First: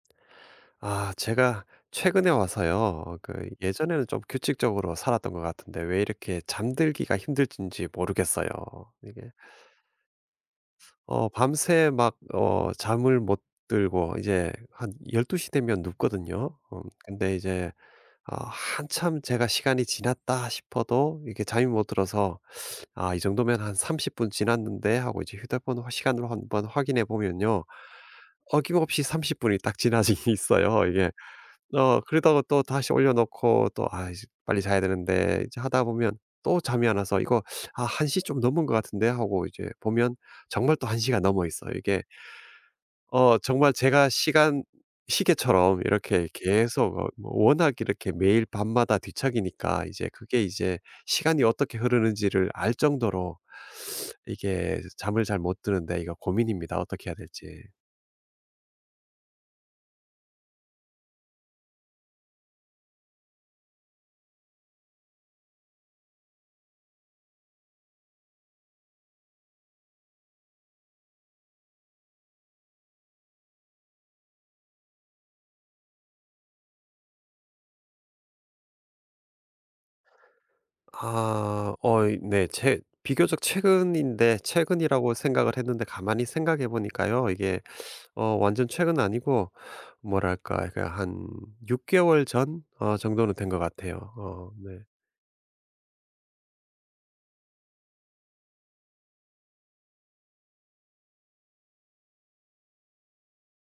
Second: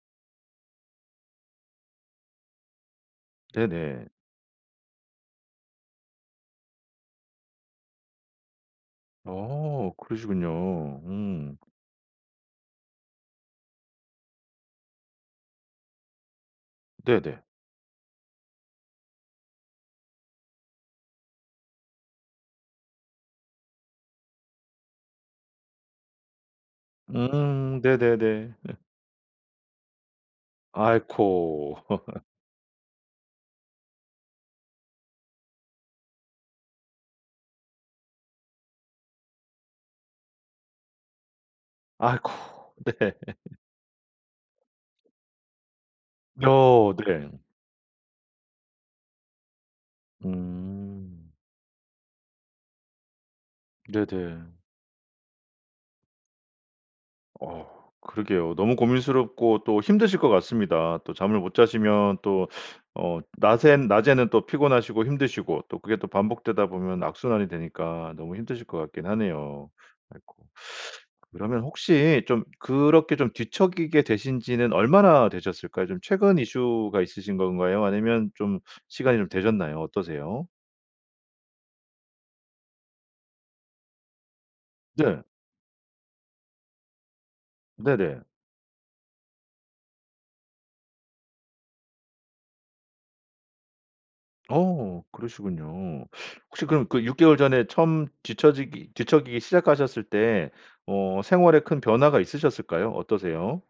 아 제가 최근에 와서요 어 그 네네. 예전에는 좀 규칙적으로 살았던 것 같은데 왜 이렇게 잠들기가 힘들든지 모르겠어요. 이게 어 그러시군요. 어 음. 밤새 막 어 잠을 못 들고 이제 한 12 시 되면 눕거든요. 어 근데 네네. 이제 어 한참 제가 시간이 지났다 싶어도 이렇게 잠이 못 들어서 아 이 정도면 한 30 분 지났는데 하고 이제 휴대폰 어 시간으로 한번 확인해 보면요 음 네네네. 어김없이 30 분이 딱 지나져 있어요 이게. 아이코. 어 그러다가 또다시 올려놓고 또 '아 이제 빨리 자야 되는데.' 이제 하다 보면 또 잠이 안 와서 이거 '아 1 시 좀 넘은 것 같은데.' 하고 이제 보면 정말 또 1 시가 넘어있어요, 이게 아이코. 네. 어 정말 제가 시간 시계처럼 이렇게 어 계속 어 네. 워낙 이렇게 매일 밤마다 뒤척이니까 이제 그게 이제 음. 시간이 어떻게 흐르는지를 알 정도로 네네. 이게 잠을 잘 못 드는데 이거 고민입니다, 어떻게 해야 될지. 어우 그러게요. 너무 고민스럽고 또 힘드실 것 같습니다. 또 잠을 못 자시면 또 어 낮에는 낮에는 또 피곤하시고 힘드시고 또 그게 또 반복되다 보면 악순환이 되니까 너무 힘드실 것 같기는 하네요. 아이코. 그러면 혹시 좀 그렇게 좀 뒤척이게 되신 지는 얼마나 되셨을까요? 좀 최근 이슈가 있으신 건가요 아니면 좀 시간이 좀 되셨나요? 어떠세요? 아. 어 이 네. 제 비교적 최근인데 최근이라고 네. 생각을 했는데 가만히 생각해 보니까요 이게 네네. 어 완전 최근은 아니고 뭐랄까? 그 한 6 개월 전? 어 정도는 된 것 같아요. 어 네. 어 그러시군요. 혹시 그럼 그 6 개월 전에 처음 뒤처지기 뒤척이기 시작하셨을 때 어 생활에 큰 변화가 있으셨을까요? 어떠세요?